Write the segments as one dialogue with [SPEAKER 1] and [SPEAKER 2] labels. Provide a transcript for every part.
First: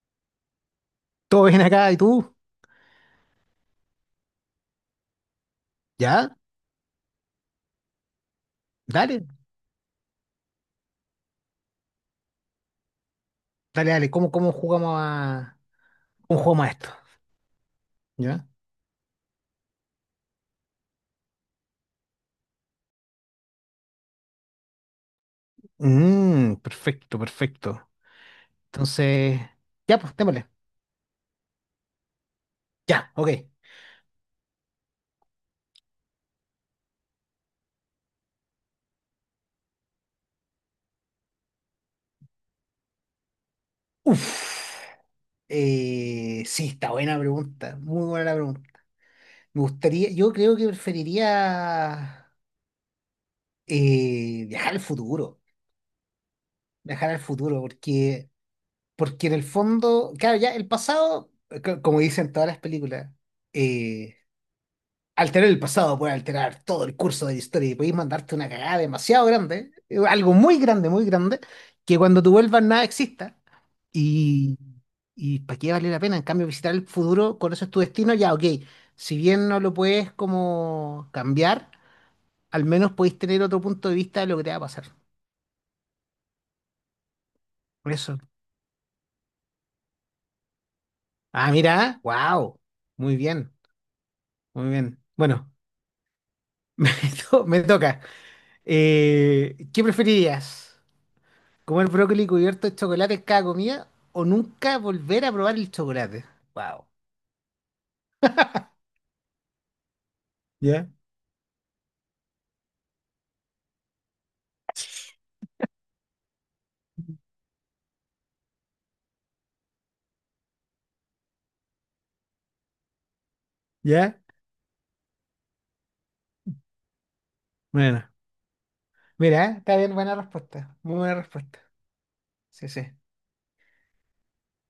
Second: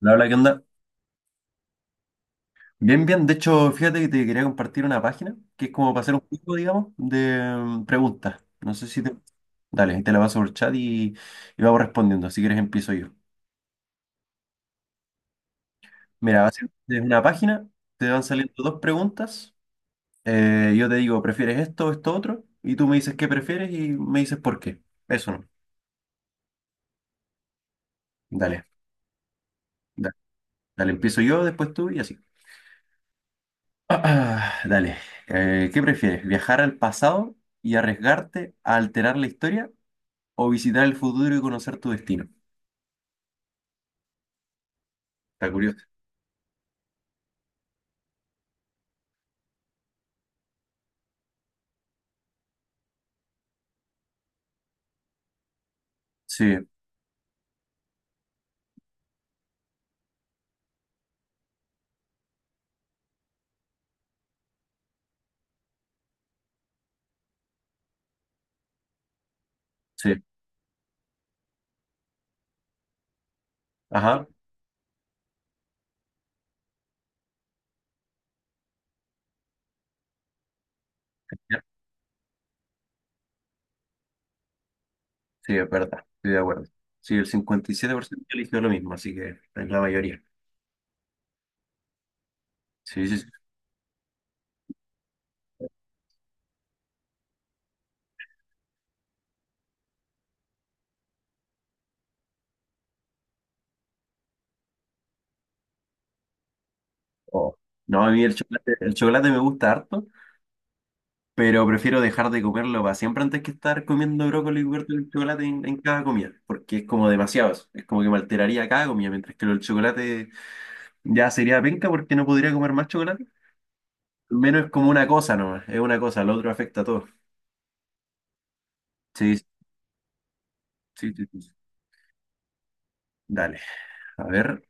[SPEAKER 1] La verdad, ¿qué onda?
[SPEAKER 2] Todo bien acá, ¿y tú?
[SPEAKER 1] Bien, bien. De hecho, fíjate que te quería compartir una página que es como para hacer un
[SPEAKER 2] ¿Ya?
[SPEAKER 1] juego, digamos, de preguntas. No sé si te...
[SPEAKER 2] Dale,
[SPEAKER 1] Dale, ahí te la paso por chat y vamos respondiendo. Si quieres, empiezo yo.
[SPEAKER 2] dale, dale. ¿Cómo jugamos a... ¿Cómo
[SPEAKER 1] Mira, va a
[SPEAKER 2] jugamos
[SPEAKER 1] ser
[SPEAKER 2] a esto?
[SPEAKER 1] desde una página, te van
[SPEAKER 2] ¿Ya?
[SPEAKER 1] saliendo dos preguntas. Yo te digo, ¿prefieres esto o esto otro? Y tú me dices qué prefieres y me dices por qué. Eso no.
[SPEAKER 2] Perfecto, perfecto.
[SPEAKER 1] Dale,
[SPEAKER 2] Entonces, ya, pues,
[SPEAKER 1] dale,
[SPEAKER 2] démosle.
[SPEAKER 1] dale, empiezo yo, después tú y así.
[SPEAKER 2] Ya, ok.
[SPEAKER 1] Ah, dale. ¿Qué prefieres? ¿Viajar al pasado y arriesgarte a alterar la historia? ¿O visitar el futuro y conocer tu destino?
[SPEAKER 2] Uf.
[SPEAKER 1] Está curioso.
[SPEAKER 2] Sí, está buena la pregunta. Muy buena la pregunta. Me gustaría, yo creo que preferiría viajar al futuro.
[SPEAKER 1] Sí,
[SPEAKER 2] Viajar al futuro, porque en el fondo, claro, ya el pasado, como dicen todas las películas. eh, Alterar el pasado puede alterar todo el curso de la historia y podéis mandarte una cagada demasiado grande,
[SPEAKER 1] sí.
[SPEAKER 2] algo muy grande, que cuando tú vuelvas nada exista,
[SPEAKER 1] Ajá.
[SPEAKER 2] y, y ¿para qué vale la pena? En cambio, visitar el futuro, conoces tu destino, ya, ok, si bien no lo puedes como
[SPEAKER 1] Ya.
[SPEAKER 2] cambiar, al menos podéis tener otro punto de vista de lo que te va a pasar.
[SPEAKER 1] Sí, es verdad. Estoy de acuerdo. Sí, el cincuenta y
[SPEAKER 2] Por
[SPEAKER 1] siete por
[SPEAKER 2] eso.
[SPEAKER 1] ciento eligió lo mismo, así que es la mayoría.
[SPEAKER 2] Ah, mira, wow,
[SPEAKER 1] Sí,
[SPEAKER 2] muy
[SPEAKER 1] sí, sí.
[SPEAKER 2] bien, muy bien. Bueno, me, me toca. ¿Qué preferirías? ¿Comer brócoli cubierto de chocolate en cada comida o nunca volver a probar el chocolate? Wow.
[SPEAKER 1] Oh. No, a mí el chocolate me gusta harto,
[SPEAKER 2] ¿Ya?
[SPEAKER 1] pero prefiero dejar de comerlo para siempre antes que estar comiendo brócoli cubierto de chocolate en cada comida, porque es como demasiado eso. Es como que me alteraría cada comida, mientras que el chocolate ya sería penca porque no podría comer más chocolate.
[SPEAKER 2] ¿Ya?
[SPEAKER 1] Al menos es como una cosa nomás, es una cosa, lo otro afecta a todo.
[SPEAKER 2] Bueno.
[SPEAKER 1] Sí, sí,
[SPEAKER 2] Mira, ¿eh? Está bien, buena respuesta. Muy
[SPEAKER 1] sí.
[SPEAKER 2] buena
[SPEAKER 1] Sí. Sí.
[SPEAKER 2] respuesta. Sí, sí.
[SPEAKER 1] Dale, a ver,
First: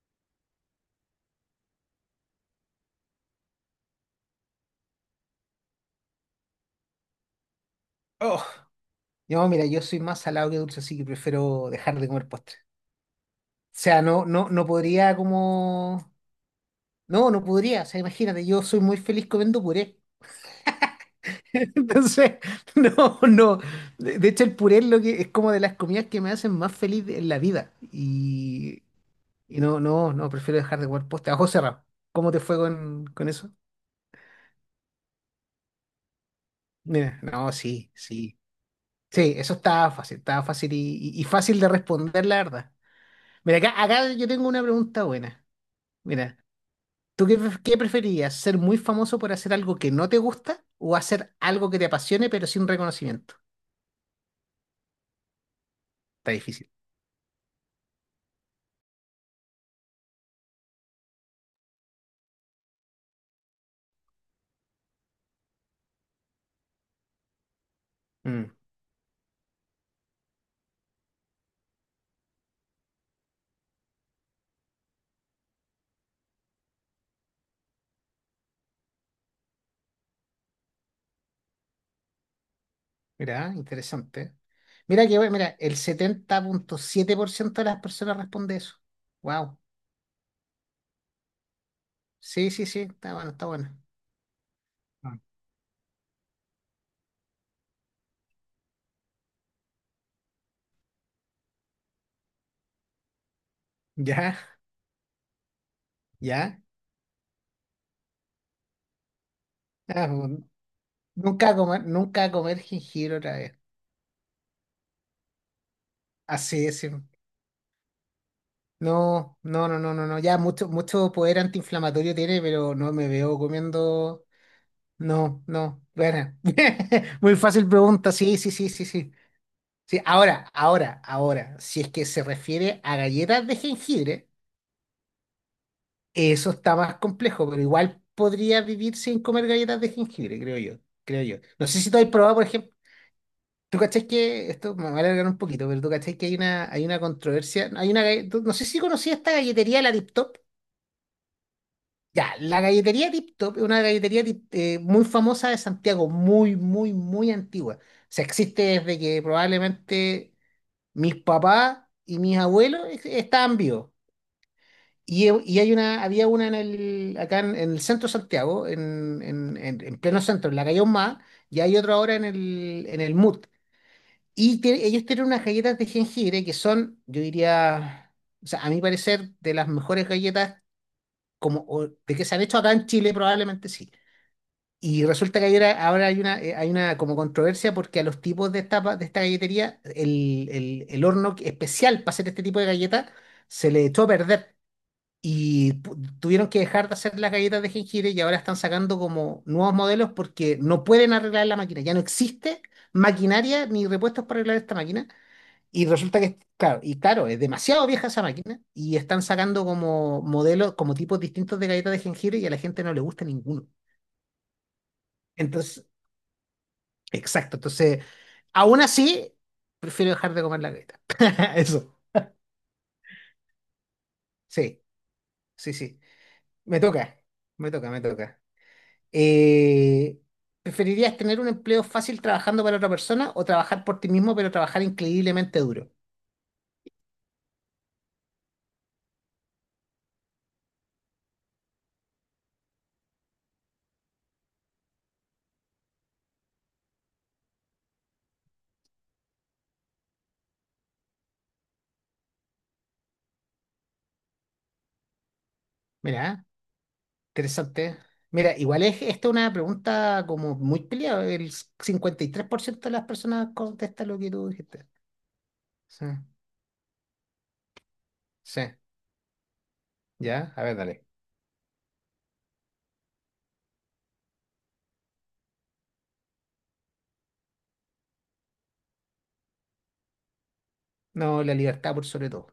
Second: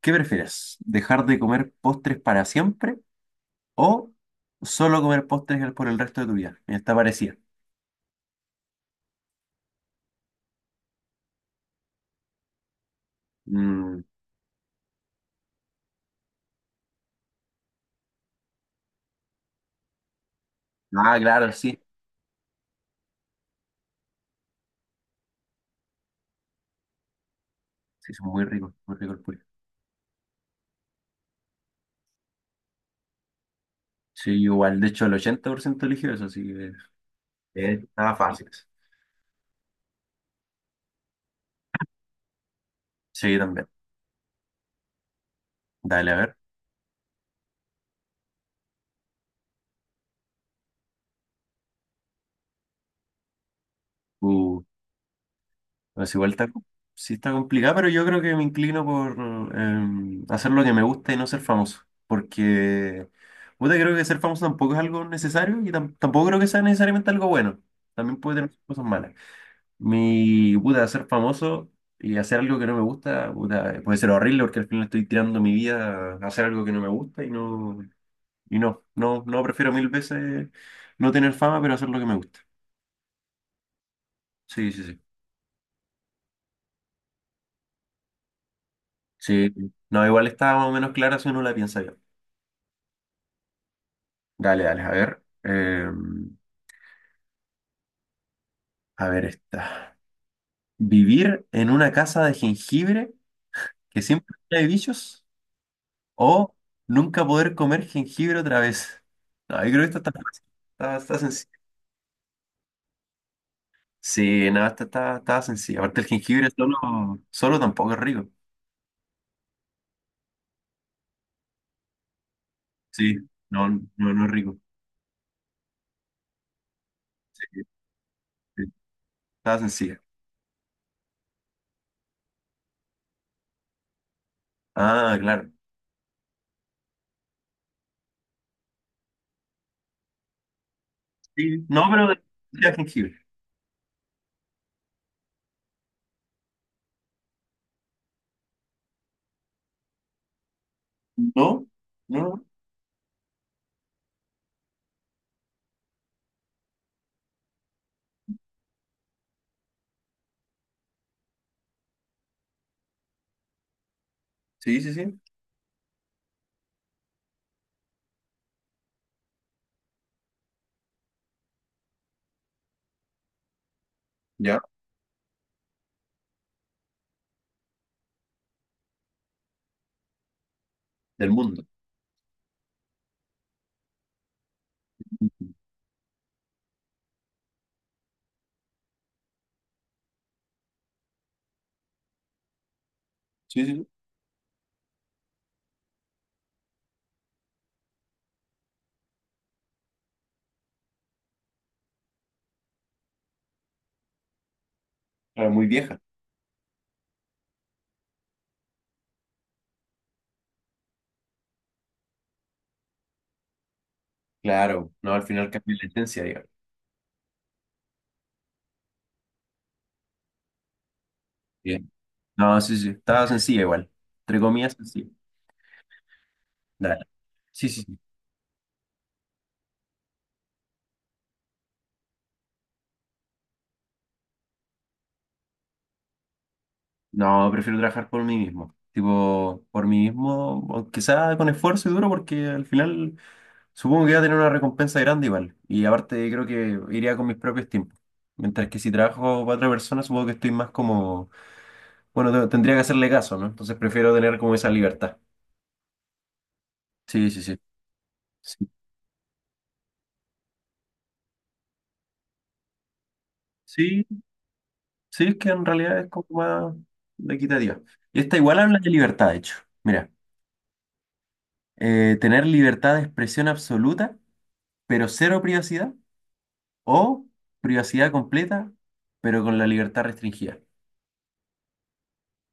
[SPEAKER 1] ¿qué prefieres? ¿Dejar de comer postres para siempre o solo comer postres por el resto de tu vida? Mira, está parecida.
[SPEAKER 2] Oh. Mira, yo soy más salado que dulce, así que prefiero dejar de comer postre. O sea,
[SPEAKER 1] Mm,
[SPEAKER 2] no, no, no podría como. No, no podría. O sea, imagínate, yo soy muy feliz comiendo puré.
[SPEAKER 1] ah, claro, sí.
[SPEAKER 2] Entonces, no, no. De hecho, el puré es lo que es como de las comidas que me hacen más feliz en la vida.
[SPEAKER 1] Sí, son
[SPEAKER 2] Y
[SPEAKER 1] muy ricos el puré.
[SPEAKER 2] Y no, no, no, prefiero dejar de jugar poste. A ojos cerrados. ¿Cómo te fue con eso?
[SPEAKER 1] Sí, igual, de hecho, el 80% eligió eso, así que
[SPEAKER 2] Mira, no, sí,
[SPEAKER 1] estaba
[SPEAKER 2] sí.
[SPEAKER 1] fácil.
[SPEAKER 2] Sí, eso estaba fácil y fácil de responder, la verdad.
[SPEAKER 1] Sí,
[SPEAKER 2] Mira,
[SPEAKER 1] también.
[SPEAKER 2] acá yo tengo una pregunta buena.
[SPEAKER 1] Dale, a ver.
[SPEAKER 2] Mira, ¿tú qué preferirías? ¿Ser muy famoso por hacer algo que no te gusta o hacer algo que te apasione pero sin reconocimiento?
[SPEAKER 1] Uh, Pues igual
[SPEAKER 2] Está
[SPEAKER 1] está,
[SPEAKER 2] difícil.
[SPEAKER 1] sí está complicado, pero yo creo que me inclino por hacer lo que me gusta y no ser famoso. Porque, puta, creo que ser famoso tampoco es algo necesario y tampoco creo que sea necesariamente algo bueno. También puede tener
[SPEAKER 2] Mm,
[SPEAKER 1] sus cosas malas. Mi, puta, ser famoso y hacer algo que no me gusta, puta, puede ser horrible porque al final estoy tirando mi vida a hacer algo que no me gusta y no prefiero mil veces no tener fama, pero hacer lo que me gusta.
[SPEAKER 2] mira, interesante.
[SPEAKER 1] Sí, sí, sí.
[SPEAKER 2] Mira que, bueno, mira, el 70,7% de las personas responde eso.
[SPEAKER 1] Sí,
[SPEAKER 2] Wow.
[SPEAKER 1] no, igual está más o menos clara si uno la piensa bien.
[SPEAKER 2] Sí, sí, sí, está bueno, está bueno.
[SPEAKER 1] Dale, dale, a
[SPEAKER 2] Ah.
[SPEAKER 1] ver. A ver esta. ¿Vivir en una casa de jengibre que siempre
[SPEAKER 2] Ya.
[SPEAKER 1] trae bichos? ¿O
[SPEAKER 2] ¿Ya?
[SPEAKER 1] nunca poder comer jengibre otra vez? No, yo creo que esta
[SPEAKER 2] Ah,
[SPEAKER 1] está fácil. Está sencilla.
[SPEAKER 2] nunca comer jengibre otra vez.
[SPEAKER 1] Sí, nada, esta está sencilla. Aparte, el jengibre
[SPEAKER 2] Así
[SPEAKER 1] solo,
[SPEAKER 2] es. Sí.
[SPEAKER 1] solo tampoco es rico.
[SPEAKER 2] No, no, no, no, no, no. Ya mucho, mucho poder antiinflamatorio tiene, pero no me
[SPEAKER 1] Sí,
[SPEAKER 2] veo
[SPEAKER 1] no, no, no
[SPEAKER 2] comiendo.
[SPEAKER 1] es rico.
[SPEAKER 2] No, no. Bueno. Muy
[SPEAKER 1] Sí,
[SPEAKER 2] fácil pregunta. Sí, sí, sí,
[SPEAKER 1] sí.
[SPEAKER 2] sí, sí.
[SPEAKER 1] Está
[SPEAKER 2] Sí,
[SPEAKER 1] sencilla.
[SPEAKER 2] ahora, ahora, ahora. Si es que se refiere a galletas de jengibre,
[SPEAKER 1] Ah, claro.
[SPEAKER 2] eso está más complejo, pero igual podría vivir sin comer galletas de jengibre, creo yo. Creo yo.
[SPEAKER 1] Sí,
[SPEAKER 2] No sé
[SPEAKER 1] no,
[SPEAKER 2] si tú has
[SPEAKER 1] pero de
[SPEAKER 2] probado, por
[SPEAKER 1] de
[SPEAKER 2] ejemplo.
[SPEAKER 1] jengibre.
[SPEAKER 2] Tú cachás que, esto me va a alargar un poquito, pero tú cachás que hay una controversia, hay una, galle- tú- no sé si conocías esta galletería, la Tip Top.
[SPEAKER 1] No, no,
[SPEAKER 2] Ya,
[SPEAKER 1] no.
[SPEAKER 2] la galletería Tip Top es una galletería muy famosa de Santiago, muy, muy, muy antigua. O sea, existe desde que probablemente mis papás y mis abuelos estaban vivos.
[SPEAKER 1] Sí, sí, sí.
[SPEAKER 2] Y había una en acá en el centro de Santiago, en, en pleno centro, en la calle Ahumada, y hay otra ahora en el MUT.
[SPEAKER 1] Ya,
[SPEAKER 2] Y ellos tienen unas galletas de jengibre que son, yo diría, o sea, a mi parecer, de las mejores galletas
[SPEAKER 1] del mundo.
[SPEAKER 2] de que se han hecho acá en Chile, probablemente sí. Y resulta que ahora hay una como controversia porque a los tipos de esta galletería, el horno especial para hacer este tipo de galletas
[SPEAKER 1] Sí,
[SPEAKER 2] se
[SPEAKER 1] sí,
[SPEAKER 2] le
[SPEAKER 1] sí.
[SPEAKER 2] echó a perder. Y tuvieron que dejar de hacer las galletas de jengibre y ahora están sacando como nuevos modelos porque no pueden arreglar la máquina. Ya no existe maquinaria ni repuestos para arreglar esta máquina.
[SPEAKER 1] Ah, muy
[SPEAKER 2] Y
[SPEAKER 1] vieja.
[SPEAKER 2] resulta que, claro, es demasiado vieja esa máquina y están sacando como modelos, como tipos distintos de galletas de jengibre y a la gente no le gusta ninguno.
[SPEAKER 1] Claro, no, al final cambia
[SPEAKER 2] Entonces,
[SPEAKER 1] la esencia, digamos.
[SPEAKER 2] exacto. Entonces, aún así, prefiero dejar de comer la galleta.
[SPEAKER 1] Bien.
[SPEAKER 2] Eso.
[SPEAKER 1] No, sí, sí, estaba sencilla igual. Entre comillas,
[SPEAKER 2] Sí,
[SPEAKER 1] sencilla.
[SPEAKER 2] sí, sí. Me
[SPEAKER 1] Dale.
[SPEAKER 2] toca,
[SPEAKER 1] Sí,
[SPEAKER 2] me
[SPEAKER 1] sí,
[SPEAKER 2] toca,
[SPEAKER 1] sí.
[SPEAKER 2] me toca. Eh, ¿preferirías tener un empleo fácil trabajando para otra persona o trabajar por ti mismo, pero trabajar increíblemente duro?
[SPEAKER 1] No, prefiero trabajar por mí mismo. Tipo, por mí mismo, aunque sea con esfuerzo y duro, porque al final supongo que va a tener una recompensa grande igual. Y aparte, creo que iría con mis propios tiempos. Mientras que si trabajo para otra persona, supongo que estoy más como, bueno, tendría que hacerle caso, ¿no? Entonces prefiero tener como esa libertad.
[SPEAKER 2] Mira,
[SPEAKER 1] Sí, sí, sí.
[SPEAKER 2] interesante. Mira,
[SPEAKER 1] Sí.
[SPEAKER 2] igual es esta es una pregunta como muy peleada. El 53% de las personas contesta
[SPEAKER 1] Sí.
[SPEAKER 2] lo que tú dijiste.
[SPEAKER 1] Sí, es que en realidad
[SPEAKER 2] Sí,
[SPEAKER 1] es como más equitativa. Y esta igual
[SPEAKER 2] sí,
[SPEAKER 1] habla de libertad, de hecho. Mira,
[SPEAKER 2] ya, a ver, dale.
[SPEAKER 1] tener libertad de expresión absoluta, pero cero privacidad, o privacidad completa, pero con la libertad restringida.
[SPEAKER 2] No, la libertad por sobre todo.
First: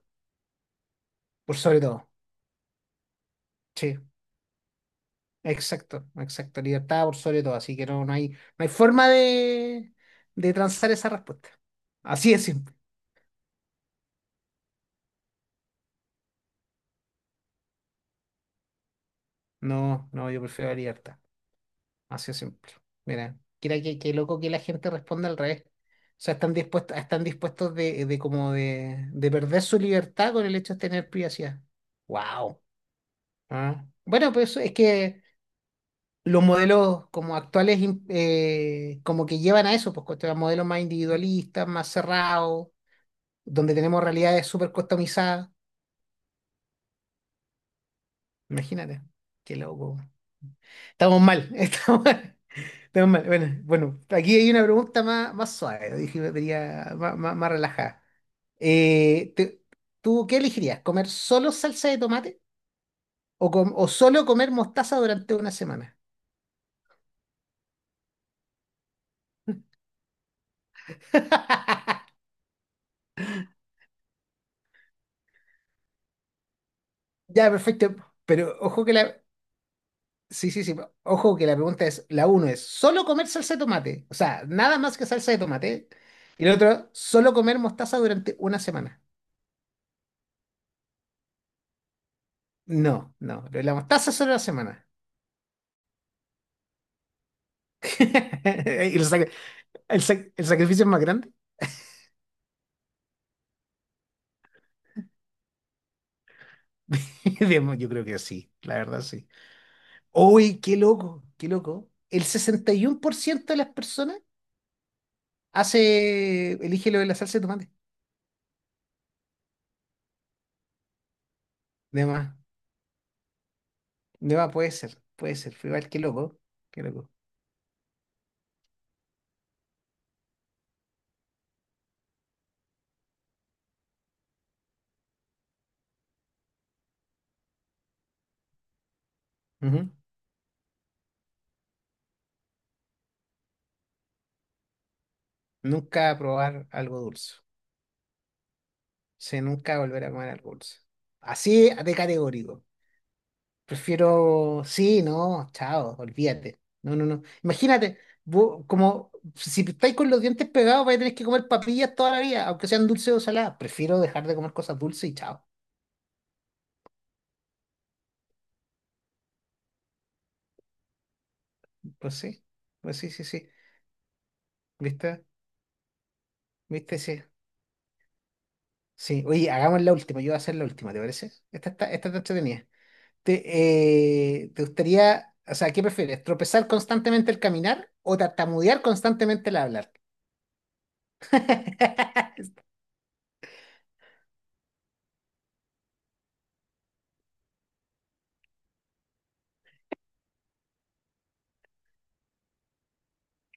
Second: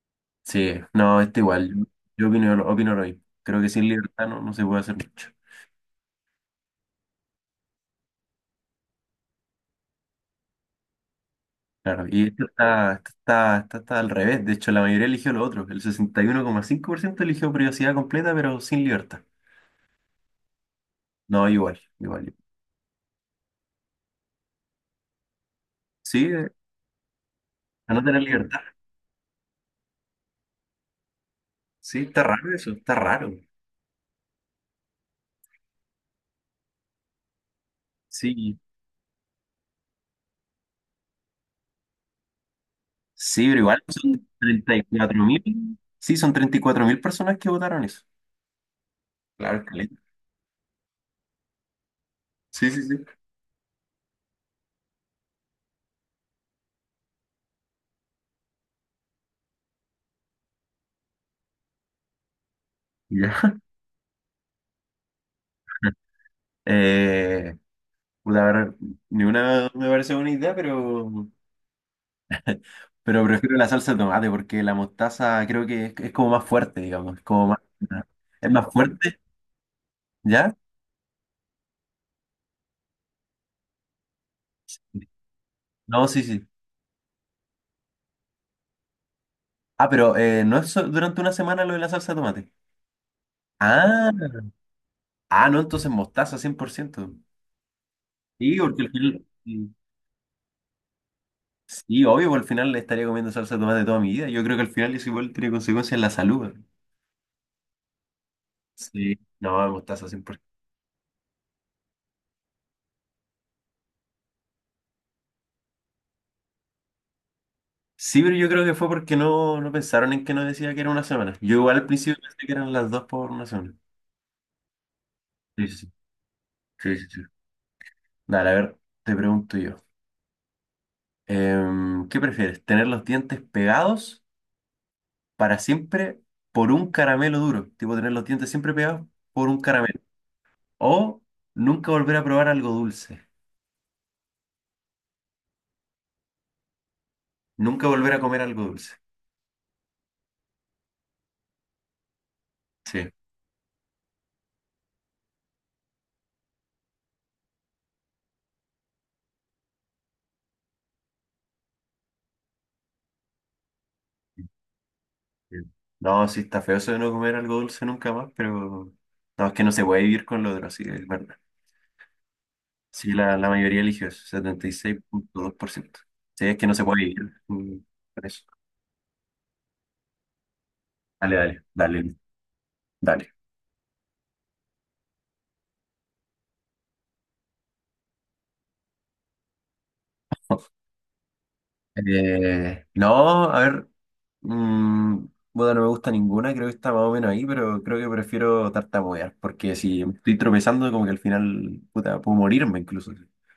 [SPEAKER 1] Sí, no, este
[SPEAKER 2] Por
[SPEAKER 1] igual.
[SPEAKER 2] sobre
[SPEAKER 1] Yo
[SPEAKER 2] todo.
[SPEAKER 1] yo opino, lo- opino lo mismo. Creo que sin
[SPEAKER 2] Sí,
[SPEAKER 1] libertad no se puede hacer mucho.
[SPEAKER 2] exacto, exacto. Libertad por sobre todo. Así que no, no hay forma de transar esa respuesta.
[SPEAKER 1] Claro, y
[SPEAKER 2] Así es
[SPEAKER 1] esto
[SPEAKER 2] simple.
[SPEAKER 1] está, esto está, esto está al revés. De hecho, la mayoría eligió lo otro. El 61,5% eligió privacidad completa, pero sin libertad.
[SPEAKER 2] No, no, yo prefiero la libertad.
[SPEAKER 1] No, igual,
[SPEAKER 2] Así
[SPEAKER 1] igual.
[SPEAKER 2] de simple. Mira, qué loco que la gente responda al revés. O
[SPEAKER 1] Sí,
[SPEAKER 2] sea, están dispuestos
[SPEAKER 1] a no
[SPEAKER 2] de, de
[SPEAKER 1] tener
[SPEAKER 2] como
[SPEAKER 1] libertad.
[SPEAKER 2] de, de perder su libertad con el hecho de tener privacidad.
[SPEAKER 1] Sí, está raro
[SPEAKER 2] Wow.
[SPEAKER 1] eso, está raro.
[SPEAKER 2] Ah. Bueno, pues eso es que los modelos como actuales
[SPEAKER 1] Sí,
[SPEAKER 2] como que llevan a eso, pues modelos más individualistas, más cerrados,
[SPEAKER 1] sí, pero
[SPEAKER 2] donde
[SPEAKER 1] igual
[SPEAKER 2] tenemos
[SPEAKER 1] son
[SPEAKER 2] realidades súper
[SPEAKER 1] treinta y cuatro
[SPEAKER 2] customizadas.
[SPEAKER 1] mil. Sí, son 34.000 personas que votaron eso.
[SPEAKER 2] Imagínate, qué
[SPEAKER 1] Claro, es caleta.
[SPEAKER 2] loco. Estamos mal, estamos mal.
[SPEAKER 1] Sí, sí, sí.
[SPEAKER 2] Menos mal. Bueno, aquí hay una pregunta más, más, suave, dije, me venía más relajada. Eh, te- ¿tú qué elegirías? ¿Comer solo salsa de tomate o,
[SPEAKER 1] Ya.
[SPEAKER 2] com- o solo comer mostaza durante una semana?
[SPEAKER 1] Eh, Puta, a ver, ni una me parece buena idea, pero, pero prefiero la salsa de tomate porque la mostaza creo que es como más fuerte, digamos. Es como
[SPEAKER 2] Ya,
[SPEAKER 1] más,
[SPEAKER 2] perfecto.
[SPEAKER 1] es
[SPEAKER 2] Pero
[SPEAKER 1] más
[SPEAKER 2] ojo que
[SPEAKER 1] fuerte,
[SPEAKER 2] la... Sí,
[SPEAKER 1] ¿ya?
[SPEAKER 2] sí, sí. Pero ojo que la pregunta es, la uno es, ¿solo comer salsa de tomate? O sea, nada más que salsa de tomate.
[SPEAKER 1] No, sí,
[SPEAKER 2] Y
[SPEAKER 1] sí.
[SPEAKER 2] la otra, ¿solo comer mostaza durante una semana?
[SPEAKER 1] Ah, pero no es durante una semana lo de la salsa de tomate.
[SPEAKER 2] No, no. Lo de la
[SPEAKER 1] Ah,
[SPEAKER 2] mostaza solo una semana.
[SPEAKER 1] ah, no, entonces mostaza 100%. Sí, porque al
[SPEAKER 2] ¿Y el,
[SPEAKER 1] final,
[SPEAKER 2] sac- el sac- el sacrificio es más grande?
[SPEAKER 1] sí, obvio, porque al final le estaría comiendo salsa de tomate toda mi vida. Yo creo que al final eso igual tiene consecuencias en la salud. Güey.
[SPEAKER 2] Bien, yo creo que sí, la verdad
[SPEAKER 1] Sí,
[SPEAKER 2] sí.
[SPEAKER 1] no, mostaza 100%.
[SPEAKER 2] Uy, qué loco, qué loco. El 61% de las personas elige lo de la salsa de tomate.
[SPEAKER 1] Sí, pero yo creo que fue porque no pensaron en que no decía que era una semana. Yo igual al
[SPEAKER 2] De
[SPEAKER 1] principio
[SPEAKER 2] más,
[SPEAKER 1] pensé que eran las dos por una semana.
[SPEAKER 2] de más puede ser, puede ser.
[SPEAKER 1] Sí,
[SPEAKER 2] Fue
[SPEAKER 1] sí, sí.
[SPEAKER 2] Igual, qué loco, qué
[SPEAKER 1] Sí, sí,
[SPEAKER 2] loco.
[SPEAKER 1] sí. Dale, a ver, te pregunto yo. ¿Qué prefieres? ¿Tener los dientes pegados para siempre por un caramelo duro? Tipo, tener los dientes siempre pegados por un
[SPEAKER 2] Ujú.
[SPEAKER 1] caramelo. O nunca volver a probar algo dulce.
[SPEAKER 2] Nunca probar algo dulce.
[SPEAKER 1] Nunca volver a comer algo dulce.
[SPEAKER 2] Se nunca volver a comer algo dulce. Así de categórico.
[SPEAKER 1] Sí.
[SPEAKER 2] Prefiero, sí, no, chao, olvídate. No, no, no. Imagínate, vos, como si estáis con los dientes pegados, vais a tener que comer papillas toda la vida, aunque sean dulces o saladas. Prefiero dejar de comer cosas dulces y chao.
[SPEAKER 1] Sí. No, sí está feo eso de no comer algo dulce nunca más, pero no, es que no se puede vivir con lo otro, sí, es verdad.
[SPEAKER 2] Pues sí, pues sí,
[SPEAKER 1] Sí,
[SPEAKER 2] sí,
[SPEAKER 1] la
[SPEAKER 2] sí.
[SPEAKER 1] mayoría eligió eso, setenta y seis
[SPEAKER 2] ¿Viste?
[SPEAKER 1] punto dos por ciento Sí, es que no se
[SPEAKER 2] ¿Viste?
[SPEAKER 1] puede
[SPEAKER 2] Sí.
[SPEAKER 1] vivir, con eso.
[SPEAKER 2] Sí. Oye, hagamos la última. Yo voy a hacer la última, ¿te
[SPEAKER 1] Dale,
[SPEAKER 2] parece?
[SPEAKER 1] dale,
[SPEAKER 2] Esta está, esta
[SPEAKER 1] dale,
[SPEAKER 2] está entretenida.
[SPEAKER 1] dale.
[SPEAKER 2] ¿Te, te gustaría? O sea, ¿qué prefieres? ¿Tropezar constantemente al caminar o tartamudear constantemente al hablar?
[SPEAKER 1] No, a ver, mm, bueno, no me gusta ninguna, creo que está más o menos ahí, pero creo que prefiero tartamudear, porque si estoy tropezando, como que al final, puta, puedo morirme incluso.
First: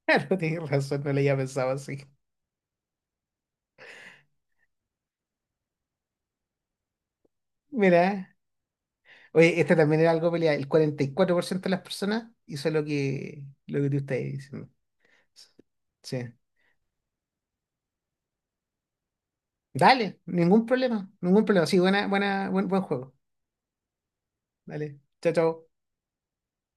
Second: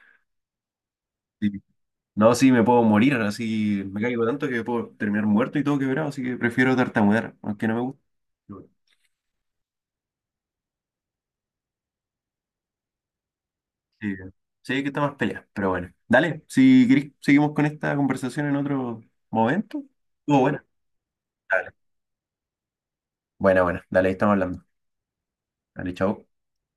[SPEAKER 2] Claro, tienes razón, no le había
[SPEAKER 1] Sí.
[SPEAKER 2] pensado así.
[SPEAKER 1] No, sí, me puedo morir, así me caigo tanto que puedo terminar muerto y todo quebrado, así que prefiero tartamudear, aunque no me gusta.
[SPEAKER 2] Mira,
[SPEAKER 1] Pero bueno.
[SPEAKER 2] oye, esta también era algo pelea. El 44% de las personas hizo lo que, tú
[SPEAKER 1] Sí,
[SPEAKER 2] estás diciendo.
[SPEAKER 1] sí que está más pelea, pero bueno.
[SPEAKER 2] Sí.
[SPEAKER 1] Dale, si querés, seguimos con esta conversación en otro momento.
[SPEAKER 2] Dale,
[SPEAKER 1] Oh, bueno,
[SPEAKER 2] ningún problema, ningún problema.
[SPEAKER 1] dale.
[SPEAKER 2] Sí, buena, buena, buen, buen juego.
[SPEAKER 1] Buena, buena, dale, ahí estamos hablando.
[SPEAKER 2] Dale, chao, chao.
[SPEAKER 1] Dale, chao.